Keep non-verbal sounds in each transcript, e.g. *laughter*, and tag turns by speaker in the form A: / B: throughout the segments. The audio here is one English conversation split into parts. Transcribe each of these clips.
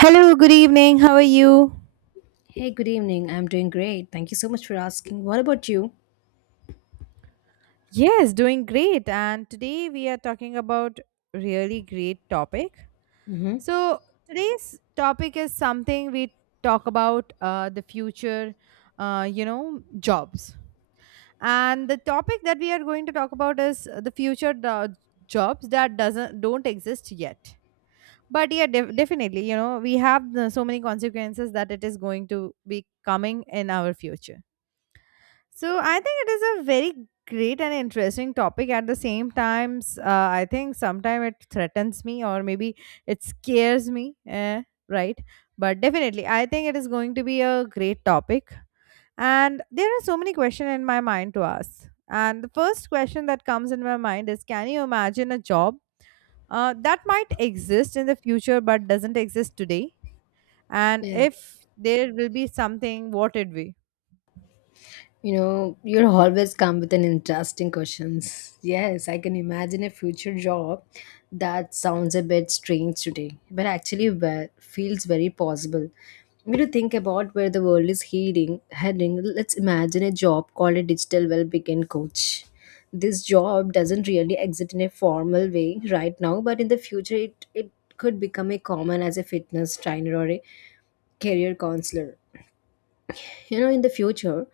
A: Hello, good evening. How are you?
B: Hey, good evening. I'm doing great. Thank you so much for asking. What about you?
A: Yes, doing great. And today we are talking about really great topic.
B: Mm-hmm.
A: So today's topic is something we talk about the future, jobs. And the topic that we are going to talk about is the future the jobs that doesn't don't exist yet. But yeah, definitely, you know, we have so many consequences that it is going to be coming in our future. So I think it is a very great and interesting topic at the same times I think sometimes it threatens me, or maybe it scares me, right? But definitely I think it is going to be a great topic, and there are so many questions in my mind to ask, and the first question that comes in my mind is, can you imagine a job that might exist in the future but doesn't exist today? And
B: Yeah.
A: if there will be something, what it be?
B: You know, you'll always come with an interesting questions. Yes, I can imagine a future job that sounds a bit strange today, but actually well, feels very possible. When you think about where the world is heading, let's imagine a job called a digital well-being coach. This job doesn't really exist in a formal way right now, but in the future, it could become a common as a fitness trainer or a career counselor. You know, in the future,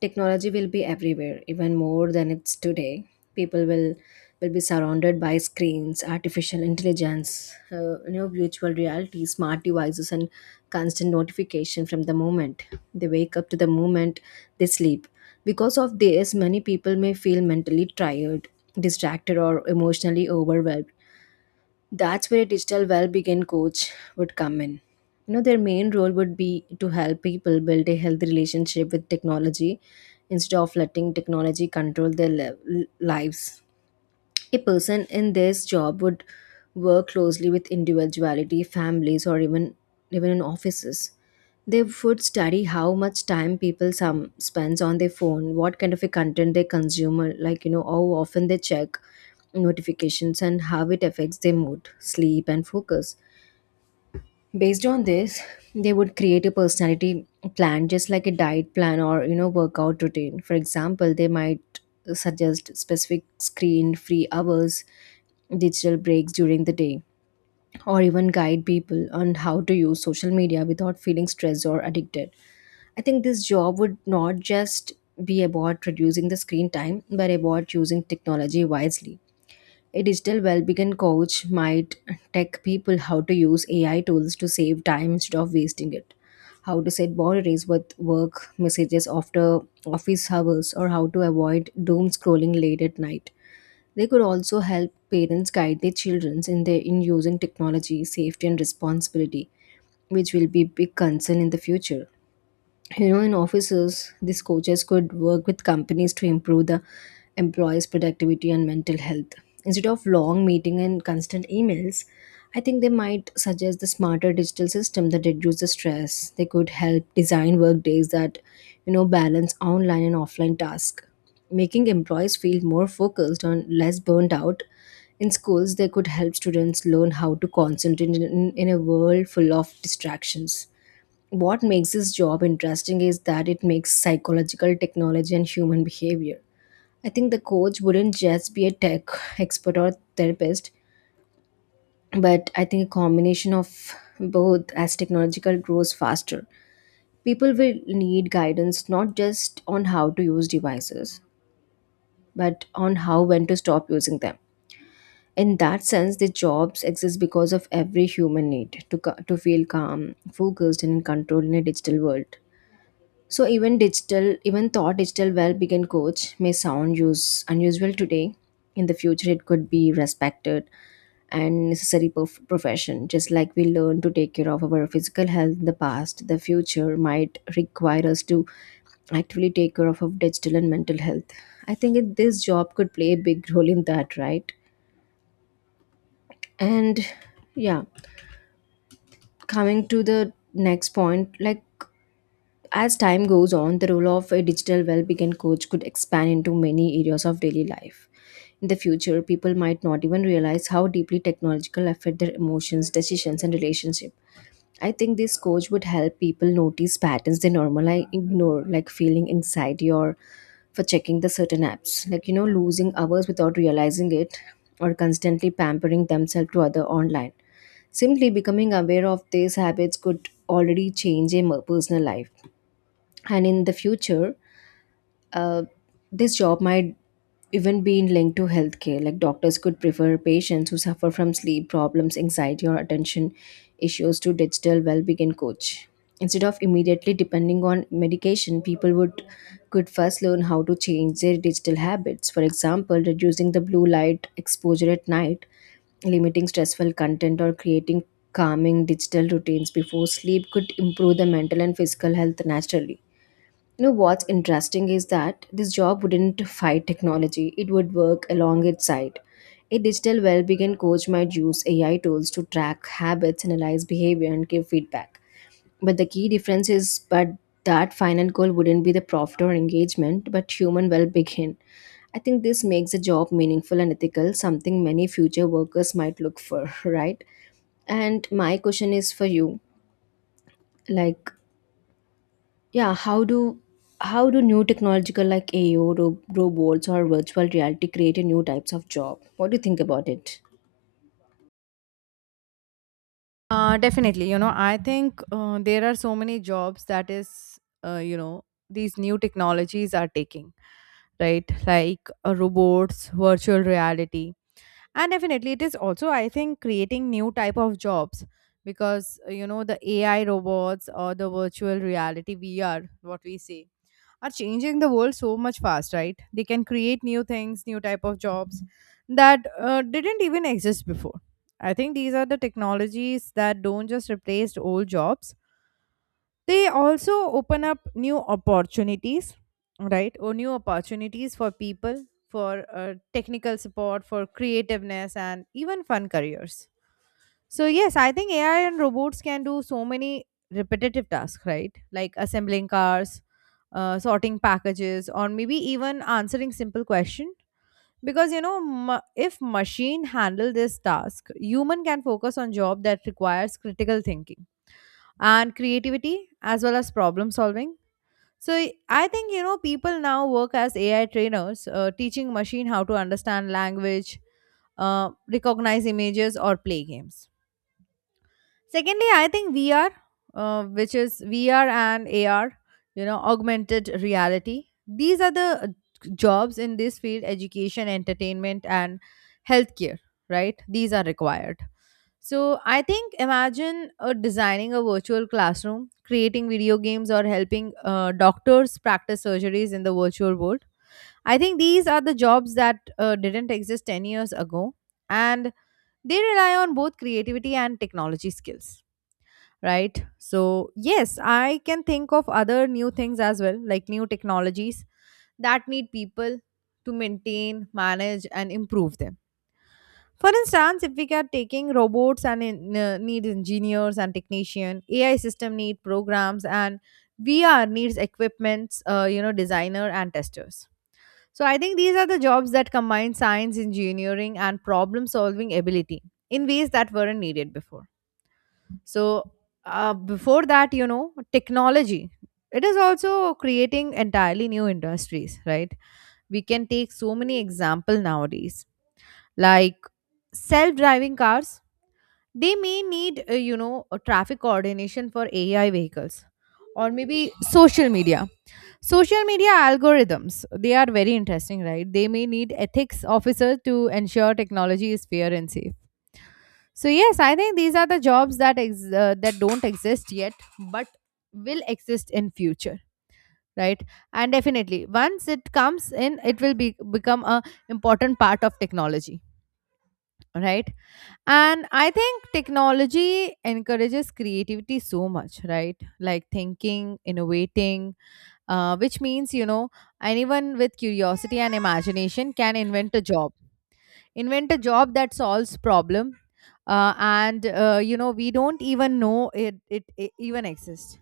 B: technology will be everywhere, even more than it's today. People will be surrounded by screens, artificial intelligence, you know, virtual reality, smart devices, and constant notification from the moment they wake up to the moment they sleep. Because of this, many people may feel mentally tired, distracted, or emotionally overwhelmed. That's where a digital well-being coach would come in. You know, their main role would be to help people build a healthy relationship with technology instead of letting technology control their lives. A person in this job would work closely with individuality, families, or even in offices. They would study how much time people some spends on their phone, what kind of a content they consume, or like you know, how often they check notifications, and how it affects their mood, sleep, and focus. Based on this, they would create a personality plan just like a diet plan or you know workout routine. For example, they might suggest specific screen-free hours, digital breaks during the day, or even guide people on how to use social media without feeling stressed or addicted. I think this job would not just be about reducing the screen time, but about using technology wisely. A digital well-being coach might tech people how to use AI tools to save time instead of wasting it, how to set boundaries with work messages after office hours, or how to avoid doom scrolling late at night. They could also help parents guide their children in their in using technology, safety, and responsibility, which will be big concern in the future. You know, in offices these coaches could work with companies to improve the employees productivity and mental health instead of long meeting and constant emails. I think they might suggest the smarter digital system that reduces stress. They could help design work days that you know balance online and offline tasks, making employees feel more focused and less burnt out. In schools they could help students learn how to concentrate in a world full of distractions. What makes this job interesting is that it makes psychological technology and human behavior. I think the coach wouldn't just be a tech expert or therapist, but I think a combination of both as technological grows faster. People will need guidance not just on how to use devices, but on how when to stop using them. In that sense, the jobs exist because of every human need to feel calm, focused, and in control in a digital world. So even though digital well-being coach may sound use unusual today, in the future it could be respected and necessary profession. Just like we learn to take care of our physical health in the past, the future might require us to actively take care of our digital and mental health. I think this job could play a big role in that, right? And yeah, coming to the next point, like, as time goes on, the role of a digital well-being coach could expand into many areas of daily life. In the future, people might not even realize how deeply technological affect their emotions, decisions, and relationship. I think this coach would help people notice patterns they normally ignore, like feeling anxiety or for checking the certain apps, like you know, losing hours without realizing it, or constantly pampering themselves to other online. Simply becoming aware of these habits could already change a personal life. And in the future uh, this job might even be linked to healthcare. Like doctors could prefer patients who suffer from sleep problems, anxiety, or attention issues to digital well-being coach. Instead of immediately depending on medication, people would could first learn how to change their digital habits. For example, reducing the blue light exposure at night, limiting stressful content, or creating calming digital routines before sleep could improve the mental and physical health naturally. You know what's interesting is that this job wouldn't fight technology, it would work along its side. A digital well-being coach might use AI tools to track habits, analyze behavior, and give feedback. But the key difference is but that final goal wouldn't be the profit or engagement, but human well-being. I think this makes the job meaningful and ethical, something many future workers might look for, *laughs* right? And my question is for you, like, yeah, how do new technological like AO, robots or virtual reality create a new types of job? What do you think about it?
A: Definitely. You know, I think there are so many jobs that is, uh, you know, these new technologies are taking, right? Like robots, virtual reality, and definitely it is also, I think, creating new type of jobs because you know, the AI robots or the virtual reality, VR, what we say, are changing the world so much fast, right? They can create new things, new type of jobs that didn't even exist before. I think these are the technologies that don't just replace old jobs, they also open up new opportunities, right? Or new opportunities for people for technical support, for creativeness, and even fun careers. So yes, I think AI and robots can do so many repetitive tasks, right? Like assembling cars, sorting packages, or maybe even answering simple question. Because you know, if machine handle this task, human can focus on job that requires critical thinking and creativity, as well as problem solving. So I think, you know, people now work as AI trainers, teaching machine how to understand language, uh, recognize images, or play games. Secondly, I think VR, which is VR and AR, you know, augmented reality. These are the jobs in this field: education, entertainment, and healthcare, right? These are required. So I think, imagine designing a virtual classroom, creating video games, or helping doctors practice surgeries in the virtual world. I think these are the jobs that didn't exist 10 years ago, and they rely on both creativity and technology skills, right? So yes, I can think of other new things as well, like new technologies that need people to maintain, manage, and improve them. For instance, if we are taking robots and in, need engineers and technician, AI system need programs, and VR needs equipments, you know, designer and testers. So I think these are the jobs that combine science, engineering, and problem solving ability in ways that weren't needed before. So, before that, you know, technology. It is also creating entirely new industries, right? We can take so many example nowadays, like self-driving cars. They may need, a traffic coordination for AI vehicles, or maybe social media. Social media algorithms. They are very interesting, right? They may need ethics officers to ensure technology is fair and safe. So yes, I think these are the jobs that that don't exist yet, but will exist in future, right? And definitely, once it comes in, it will be become a important part of technology, right? And I think technology encourages creativity so much, right? Like thinking, innovating, which means, you know, anyone with curiosity and imagination can invent a job, invent a job that solves problem and, we don't even know it, it even exists.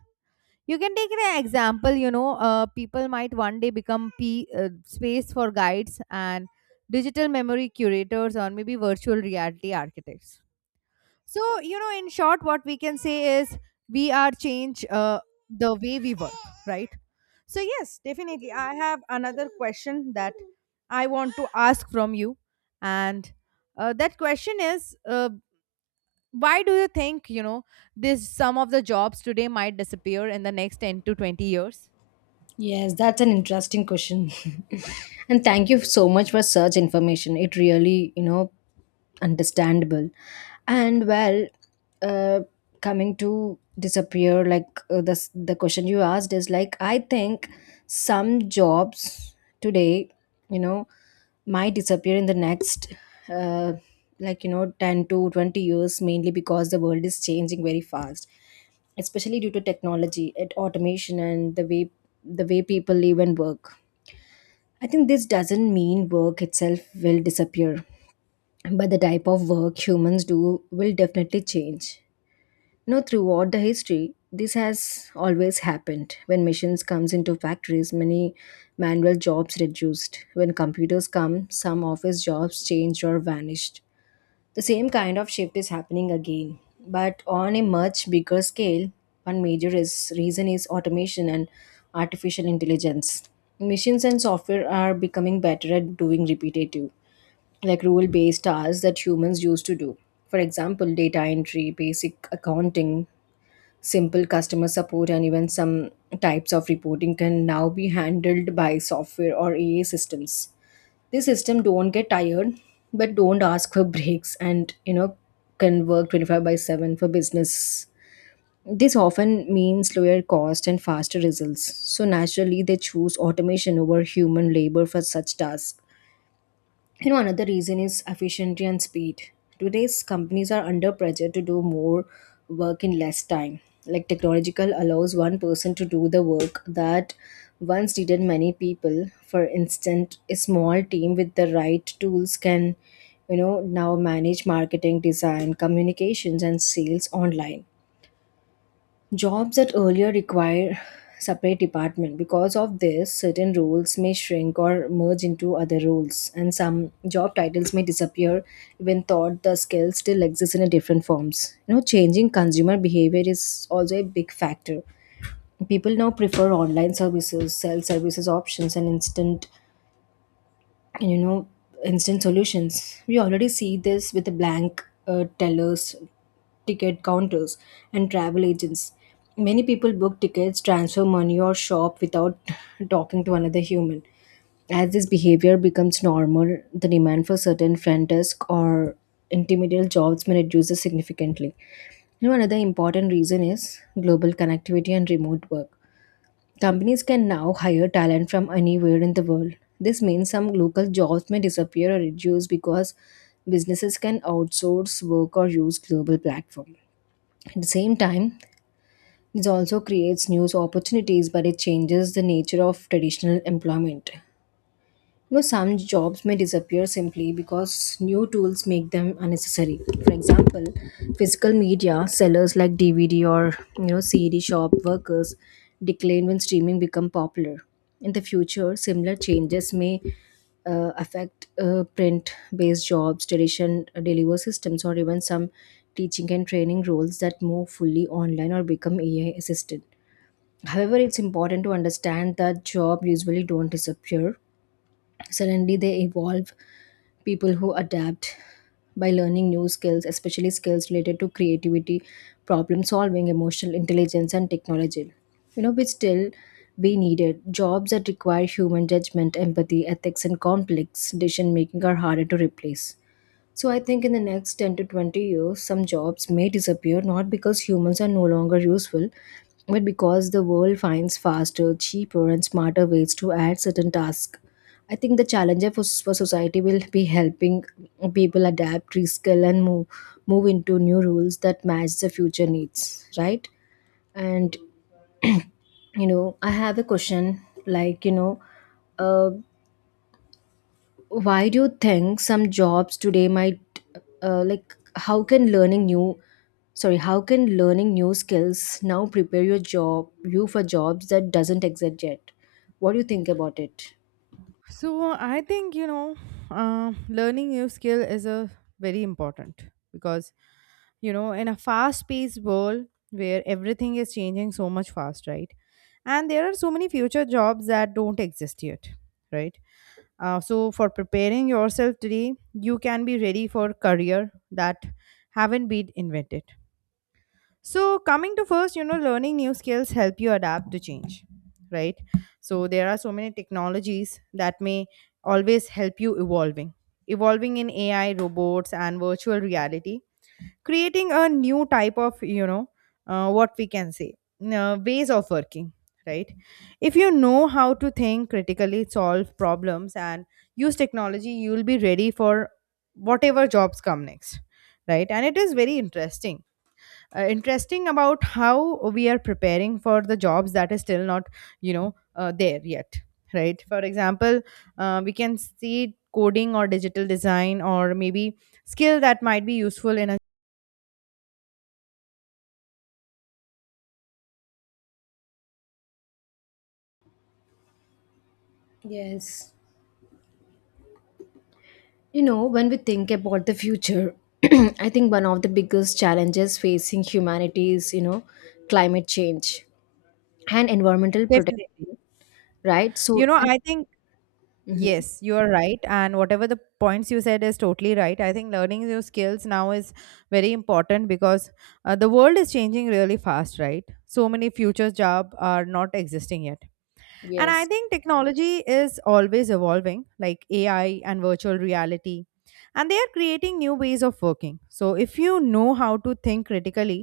A: You can take an example, you know, people might one day become p uh, space for guides and digital memory curators, or maybe virtual reality architects. So, you know, in short, what we can say is we are change the way we work, right? So, yes, definitely. I have another question that I want to ask from you. And that question is, why do you think, you know, this some of the jobs today might disappear in the next 10 to 20 years?
B: Yes, that's an interesting question. *laughs* And thank you so much for such information. It really you know understandable. And well, uh, coming to disappear like, the question you asked is like, I think some jobs today you know might disappear in the next, uh, like you know, 10 to 20 years, mainly because the world is changing very fast, especially due to technology and automation and the way people live and work. I think this doesn't mean work itself will disappear, but the type of work humans do will definitely change. No, throughout the history, this has always happened. When machines comes into factories, many manual jobs reduced. When computers come, some office jobs changed or vanished. The same kind of shift is happening again, but on a much bigger scale. Reason is automation and artificial intelligence. Machines and software are becoming better at doing repetitive like rule based tasks that humans used to do. For example, data entry, basic accounting, simple customer support, and even some types of reporting can now be handled by software or AI systems. These systems don't get tired, but don't ask for *laughs* breaks and, you know, can work 25 by 7 for business. This often means lower cost and faster results. So naturally, they choose automation over human labor for such tasks. You know, another reason is efficiency and speed. Today's companies are under pressure to do more work in less time. Like technological allows one person to do the work that once needed many people. For instance, a small team with the right tools can you know now manage marketing, design, communications, and sales online. Jobs that earlier require separate department, because of this certain roles may shrink or merge into other roles, and some job titles may disappear even thought the skills still exist in a different forms. You know, changing consumer behavior is also a big factor. People now prefer online services, self services options, and instant you know instant solutions. We already see this with the blank tellers, ticket counters, and travel agents. Many people book tickets, transfer money, or shop without *laughs* talking to another human. As this behavior becomes normal, the demand for certain front desk or intermediate jobs may reduce significantly. You know, another important reason is global connectivity and remote work. Companies can now hire talent from anywhere in the world. This means some local jobs may disappear or reduce because businesses can outsource work or use global platforms. At the same time, this also creates new opportunities, but it changes the nature of traditional employment. No, some jobs may disappear simply because new tools make them unnecessary. For example, physical media sellers like DVD or you know CD shop workers decline when streaming become popular. In the future, similar changes may affect print-based jobs, tradition deliver systems, or even some teaching and training roles that move fully online or become AI assisted. However, it's important to understand that jobs usually don't disappear suddenly, they evolve. People who adapt by learning new skills, especially skills related to creativity, problem solving, emotional intelligence, and technology. You know, which still be needed. Jobs that require human judgment, empathy, ethics, and complex decision making are harder to replace. So I think in the next 10 to 20 years, some jobs may disappear not because humans are no longer useful, but because the world finds faster, cheaper, and smarter ways to add certain tasks. I think the challenge for society will be helping people adapt, reskill, and move into new rules that match the future needs, right? And, I have a question like, uh, why do you think some jobs today might like how can learning new sorry how can learning new skills now prepare your job you for jobs that doesn't exist yet? What do you think about it?
A: So I think, you know, learning new skill is a very important because you know in a fast-paced world where everything is changing so much fast, right? And there are so many future jobs that don't exist yet, right? So for preparing yourself today, you can be ready for career that haven't been invented. So, coming to first, you know, learning new skills help you adapt to change, right? So, there are so many technologies that may always help you evolving. Evolving in AI, robots, and virtual reality, creating a new type of, you know, what we can say, ways of working, right? If you know how to think critically, solve problems, and use technology, you will be ready for whatever jobs come next, right? And it is very interesting, about how we are preparing for the jobs that is still not, you know, there yet, right? For example, we can see coding or digital design, or maybe skill that might be useful in a
B: Yes. You know, when we think about the future, *clears throat* I think one of the biggest challenges facing humanity is, you know, climate change and environmental protection,
A: definitely,
B: right? So
A: you know,
B: I,
A: I think,
B: Mhm.
A: yes, you are right, and whatever the points you said is totally right. I think learning new skills now is very important because the world is changing really fast, right? So many future jobs are not existing yet. And I
B: Yes.
A: think technology is always evolving, like AI and virtual reality. And they are creating new ways of working. So if you know how to think critically,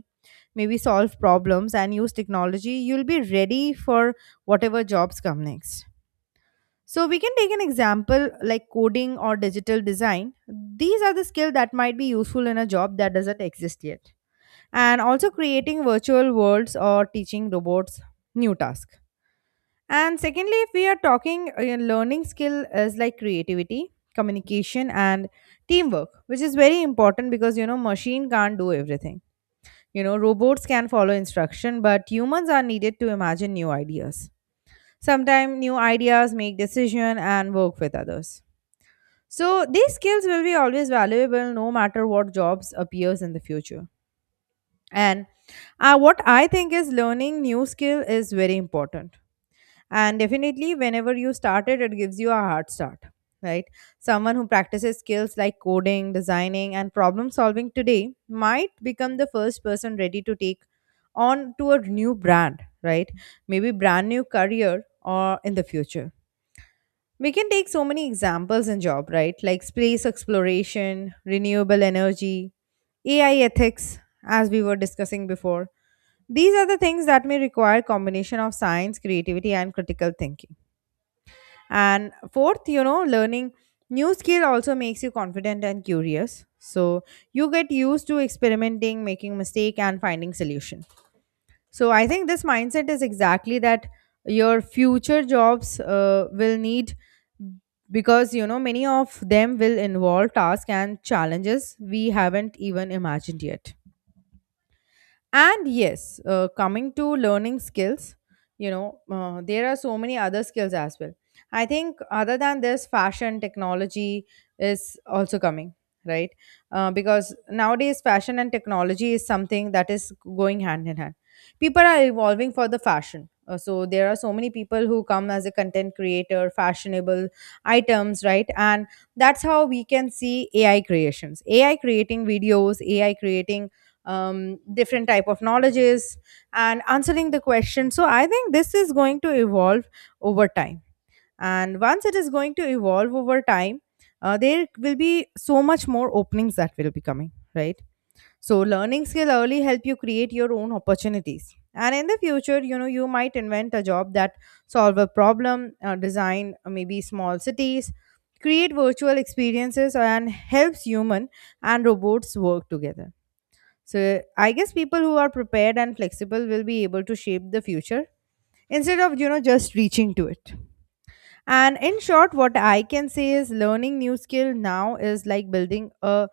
A: maybe solve problems and use technology, you'll be ready for whatever jobs come next. So we can take an example like coding or digital design. These are the skills that might be useful in a job that doesn't exist yet. And also creating virtual worlds or teaching robots new tasks. And secondly, if we are talking learning skill is like creativity, communication, and teamwork, which is very important because you know machine can't do everything. You know, robots can follow instruction, but humans are needed to imagine new ideas. Sometimes new ideas make decision and work with others. So these skills will be always valuable no matter what jobs appears in the future. And what I think is learning new skill is very important, and definitely whenever you started it, it gives you a hard start, right? Someone who practices skills like coding, designing, and problem solving today might become the first person ready to take on to a new brand, right? Maybe brand new career or in the future. We can take so many examples in job, right? Like space exploration, renewable energy, AI ethics, as we were discussing before. These are the things that may require combination of science, creativity, and critical thinking. And fourth, you know, learning new skill also makes you confident and curious, so you get used to experimenting, making mistake, and finding solution. So I think this mindset is exactly that your future jobs will need, because you know many of them will involve tasks and challenges we haven't even imagined yet. And yes, coming to learning skills, you know, there are so many other skills as well. I think other than this, fashion technology is also coming, right? Because nowadays, fashion and technology is something that is going hand in hand. People are evolving for the fashion. So there are so many people who come as a content creator, fashionable items, right? And that's how we can see AI creations, AI creating videos, AI creating, different type of knowledges and answering the question. So I think this is going to evolve over time, and once it is going to evolve over time, there will be so much more openings that will be coming, right? So learning skill early help you create your own opportunities, and in the future, you know, you might invent a job that solve a problem, design, maybe small cities, create virtual experiences, and helps human and robots work together. So I guess people who are prepared and flexible will be able to shape the future instead of, you know, just reaching to it. And in short, what I can say is learning new skill now is like building a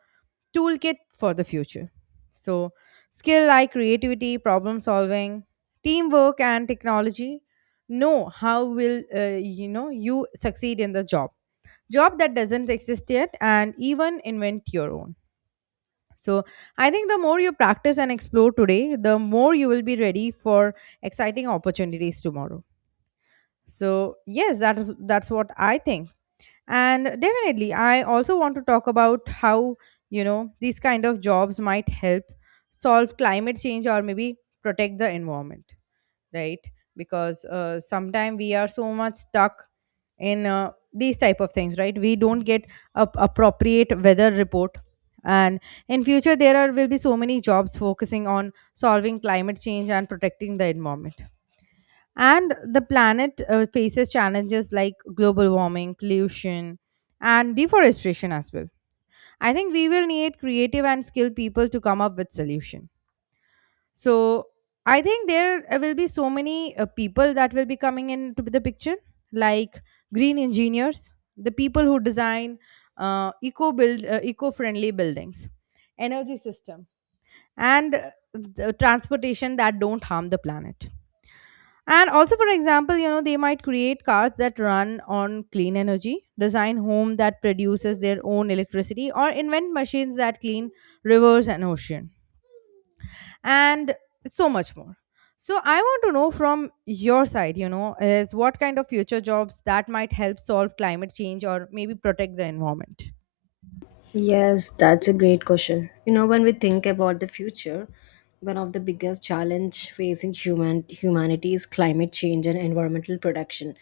A: toolkit for the future. So skill like creativity, problem solving, teamwork, and technology know how will, you succeed in the job. Job that doesn't exist yet and even invent your own. So I think the more you practice and explore today, the more you will be ready for exciting opportunities tomorrow. So yes, that's what I think. And definitely I also want to talk about how, you know, these kind of jobs might help solve climate change or maybe protect the environment, right? Because sometimes we are so much stuck in these type of things, right? We don't get a appropriate weather report. And in future there are will be so many jobs focusing on solving climate change and protecting the environment and the planet faces challenges like global warming, pollution, and deforestation as well. I think we will need creative and skilled people to come up with solutions. So I think there will be so many people that will be coming into the picture, like green engineers, the people who design eco-friendly buildings, energy system, and the transportation that don't harm the planet. And also, for example, you know, they might create cars that run on clean energy, design home that produces their own electricity, or invent machines that clean rivers and ocean and so much more. So I want to know from your side, you know, is what kind of future jobs that might help solve climate change or maybe protect the environment?
B: Yes, that's a great question. You know, when we think about the future, one of the biggest challenge facing humanity is climate change and environmental protection.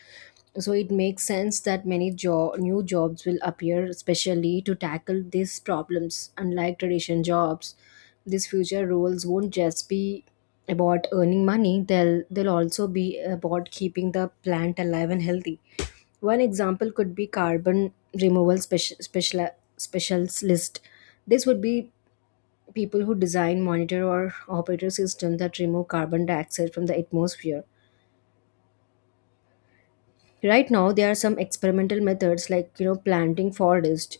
B: So it makes sense that new jobs will appear, especially to tackle these problems. Unlike traditional jobs, these future roles won't just be about earning money, they'll also be about keeping the plant alive and healthy. One example could be carbon removal specialist. This would be people who design, monitor, or operate a system that remove carbon dioxide from the atmosphere. Right now, there are some experimental methods like, you know, planting forest,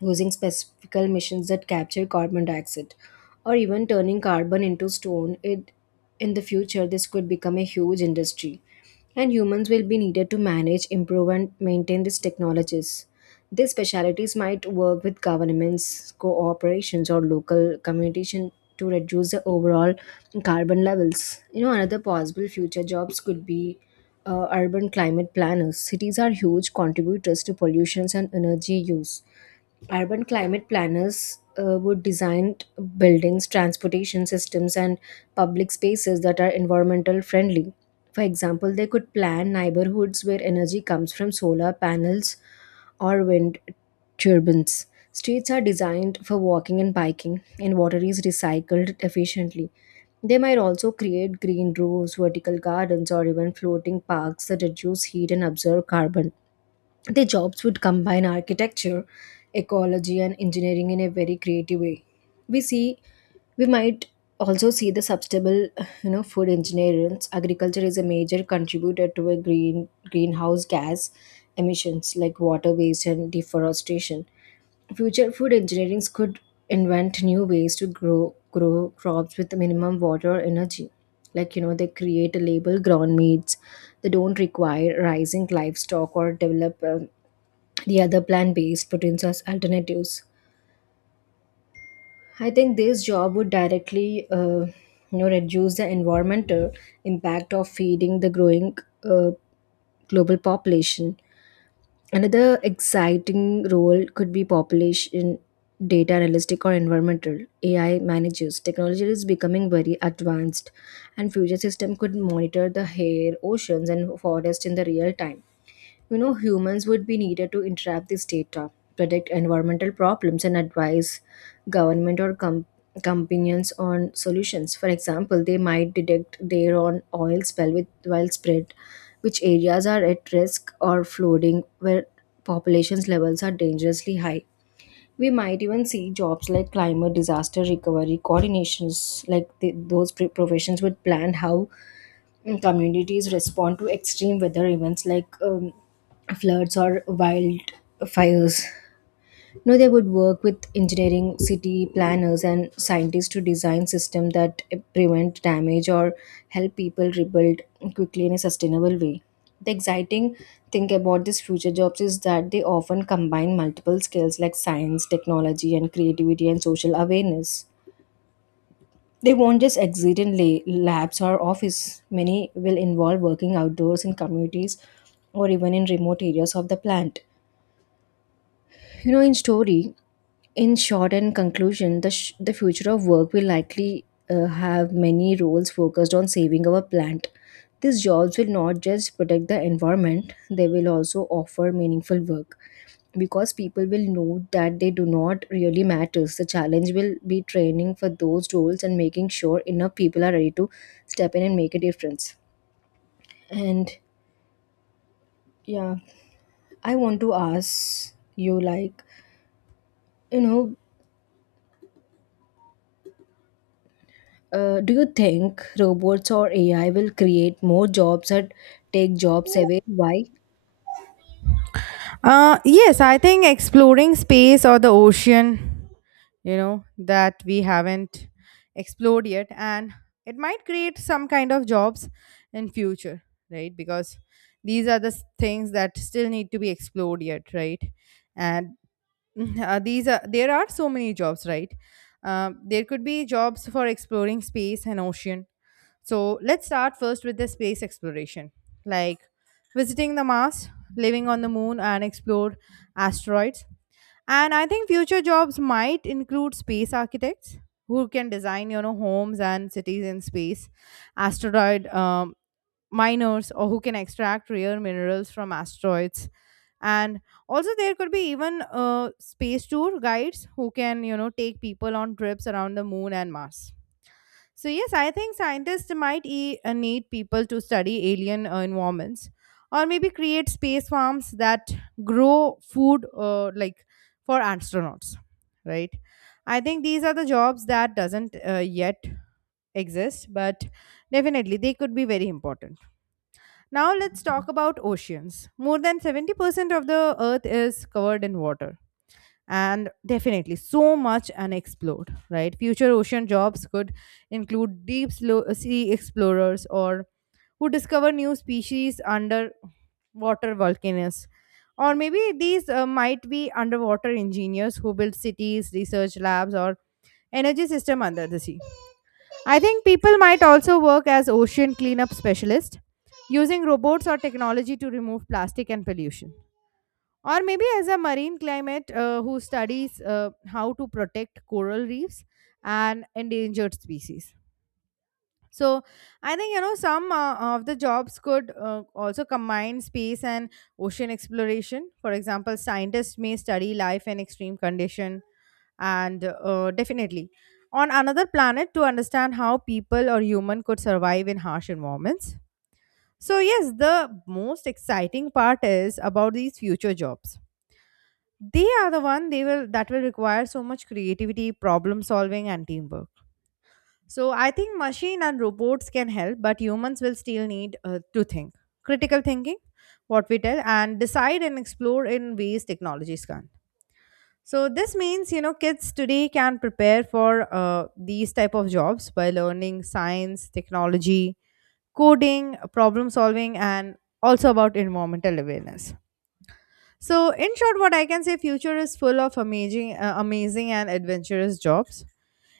B: using specific missions that capture carbon dioxide, or even turning carbon into stone. It in the future, this could become a huge industry, and humans will be needed to manage, improve, and maintain these technologies. These specialities might work with governments, cooperations, or local communication to reduce the overall carbon levels. You know, another possible future jobs could be urban climate planners. Cities are huge contributors to pollutions and energy use. Urban climate planners would design buildings, transportation systems, and public spaces that are environmental friendly. For example, they could plan neighborhoods where energy comes from solar panels or wind turbines. Streets are designed for walking and biking, and water is recycled efficiently. They might also create green roofs, vertical gardens, or even floating parks that reduce heat and absorb carbon. Their jobs would combine architecture, ecology, and engineering in a very creative way. We see, we might also see the sustainable, you know, food engineers. Agriculture is a major contributor to a greenhouse gas emissions like water waste and deforestation. Future food engineers could invent new ways to grow crops with minimum water or energy. Like, you know, they create a label ground meats. They don't require rising livestock or develop the other plant-based proteins as alternatives. I think this job would directly, you know, reduce the environmental impact of feeding the growing, uh, global population. Another exciting role could be population data analytic or environmental AI managers. Technology is becoming very advanced, and future system could monitor the air, oceans, and forest in the real time. You know, humans would be needed to interpret this data, predict environmental problems, and advise government or companies on solutions. For example, they might detect their own oil spill with while spread, which areas are at risk or flooding, where populations levels are dangerously high. We might even see jobs like climate disaster recovery coordinations, like the, professions would plan how and communities respond to extreme weather events like floods or wildfires. No, they would work with engineering, city planners, and scientists to design systems that prevent damage or help people rebuild quickly in a sustainable way. The exciting thing about these future jobs is that they often combine multiple skills like science, technology, and creativity and social awareness. They won't just exist in labs or office. Many will involve working outdoors in communities or even in remote areas of the plant. You know, in story, in short and conclusion, the future of work will likely have many roles focused on saving our plant. These jobs will not just protect the environment, they will also offer meaningful work, because people will know that they do not really matters. The challenge will be training for those roles and making sure enough people are ready to step in and make a difference. And yeah, I want to ask you like, you know, do you think robots or ai will create more jobs or take jobs away? Why? Yes,
A: Yes, I think exploring space or the ocean, you know, that we haven't explored yet, and it might create some kind of jobs in future, right? Because these are the things that still need to be explored yet, right? And *laughs* these are there are so many jobs, right? There could be jobs for exploring space and ocean. So let's start first with the space exploration, like visiting the Mars, living on the moon, and explore asteroids. And I think future jobs might include space architects who can design, you know, homes and cities in space, asteroid miners, or who can extract rare minerals from asteroids. And also, there could be even space tour guides who can, you know, take people on trips around the moon and Mars. So, yes, I think scientists might need people to study alien environments or maybe create space farms that grow food like for astronauts, right? I think these are the jobs that doesn't yet exist, but definitely they could be very important. Now, let's talk about oceans. More than 70% of the earth is covered in water, and definitely so much unexplored, right? Future ocean jobs could include deep sea explorers or who discover new species under water volcanoes, or maybe these might be underwater engineers who build cities, research labs, or energy system under the sea. I think people might also work as ocean cleanup specialists using robots or technology to remove plastic and pollution, or maybe as a marine climate who studies how to protect coral reefs and endangered species. So I think, you know, some of the jobs could also combine space and ocean exploration. For example, scientists may study life in extreme condition and definitely on another planet to understand how people or human could survive in harsh environments. So yes, the most exciting part is about these future jobs. They are the one, they will, that will require so much creativity, problem solving, and teamwork. So I think machine and robots can help, but humans will still need to think, critical thinking, what we tell and decide and explore in ways technologies can't. So this means, you know, kids today can prepare for these type of jobs by learning science, technology, coding, problem solving, and also about environmental awareness. So, in short, what I can say, future is full of amazing, amazing and adventurous jobs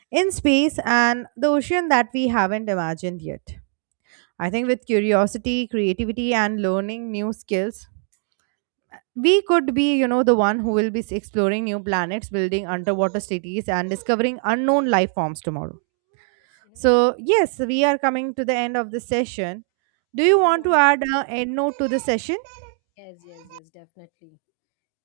A: in space and the ocean that we haven't imagined yet. I think with curiosity, creativity, and learning new skills, we could be, you know, the one who will be exploring new planets, building underwater cities, and discovering unknown life forms tomorrow.
B: you know,
A: So, yes, we are coming to the end of the session. Do you
B: as I
A: want to
B: want,
A: add an end note to the session?
B: yes, yes, yes, definitely.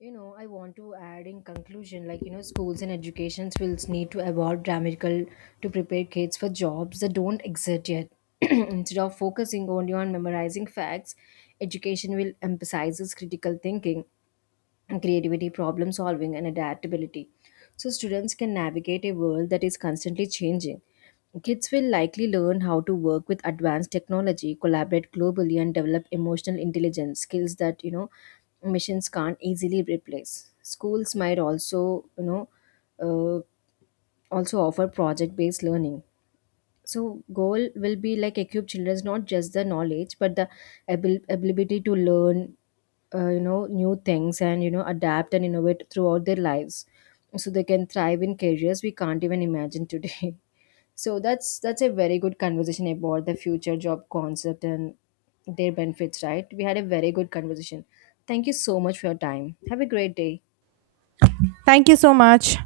B: You know, I want to add in conclusion, like, you know, schools and educations will need to evolve dramatically to prepare kids for jobs that don't exist yet. *clears throat* Instead of focusing only on memorizing facts, education will emphasizes critical thinking and creativity, problem solving, and adaptability, so students can navigate a world that is constantly changing. Kids will likely learn how to work with advanced technology, collaborate globally, and develop emotional intelligence skills that, you know, machines can't easily replace. Schools might also, uh, also offer project based learning. So goal will be like equip children not just the knowledge but the ability to learn, you know, new things and, you know, adapt and innovate throughout their lives, so they can thrive in careers we can't even imagine today. *laughs* So that's a very good conversation about the future job concept and their benefits, right? We had a very good conversation. Thank you so much for your time. Have a great day.
A: Thank you so much.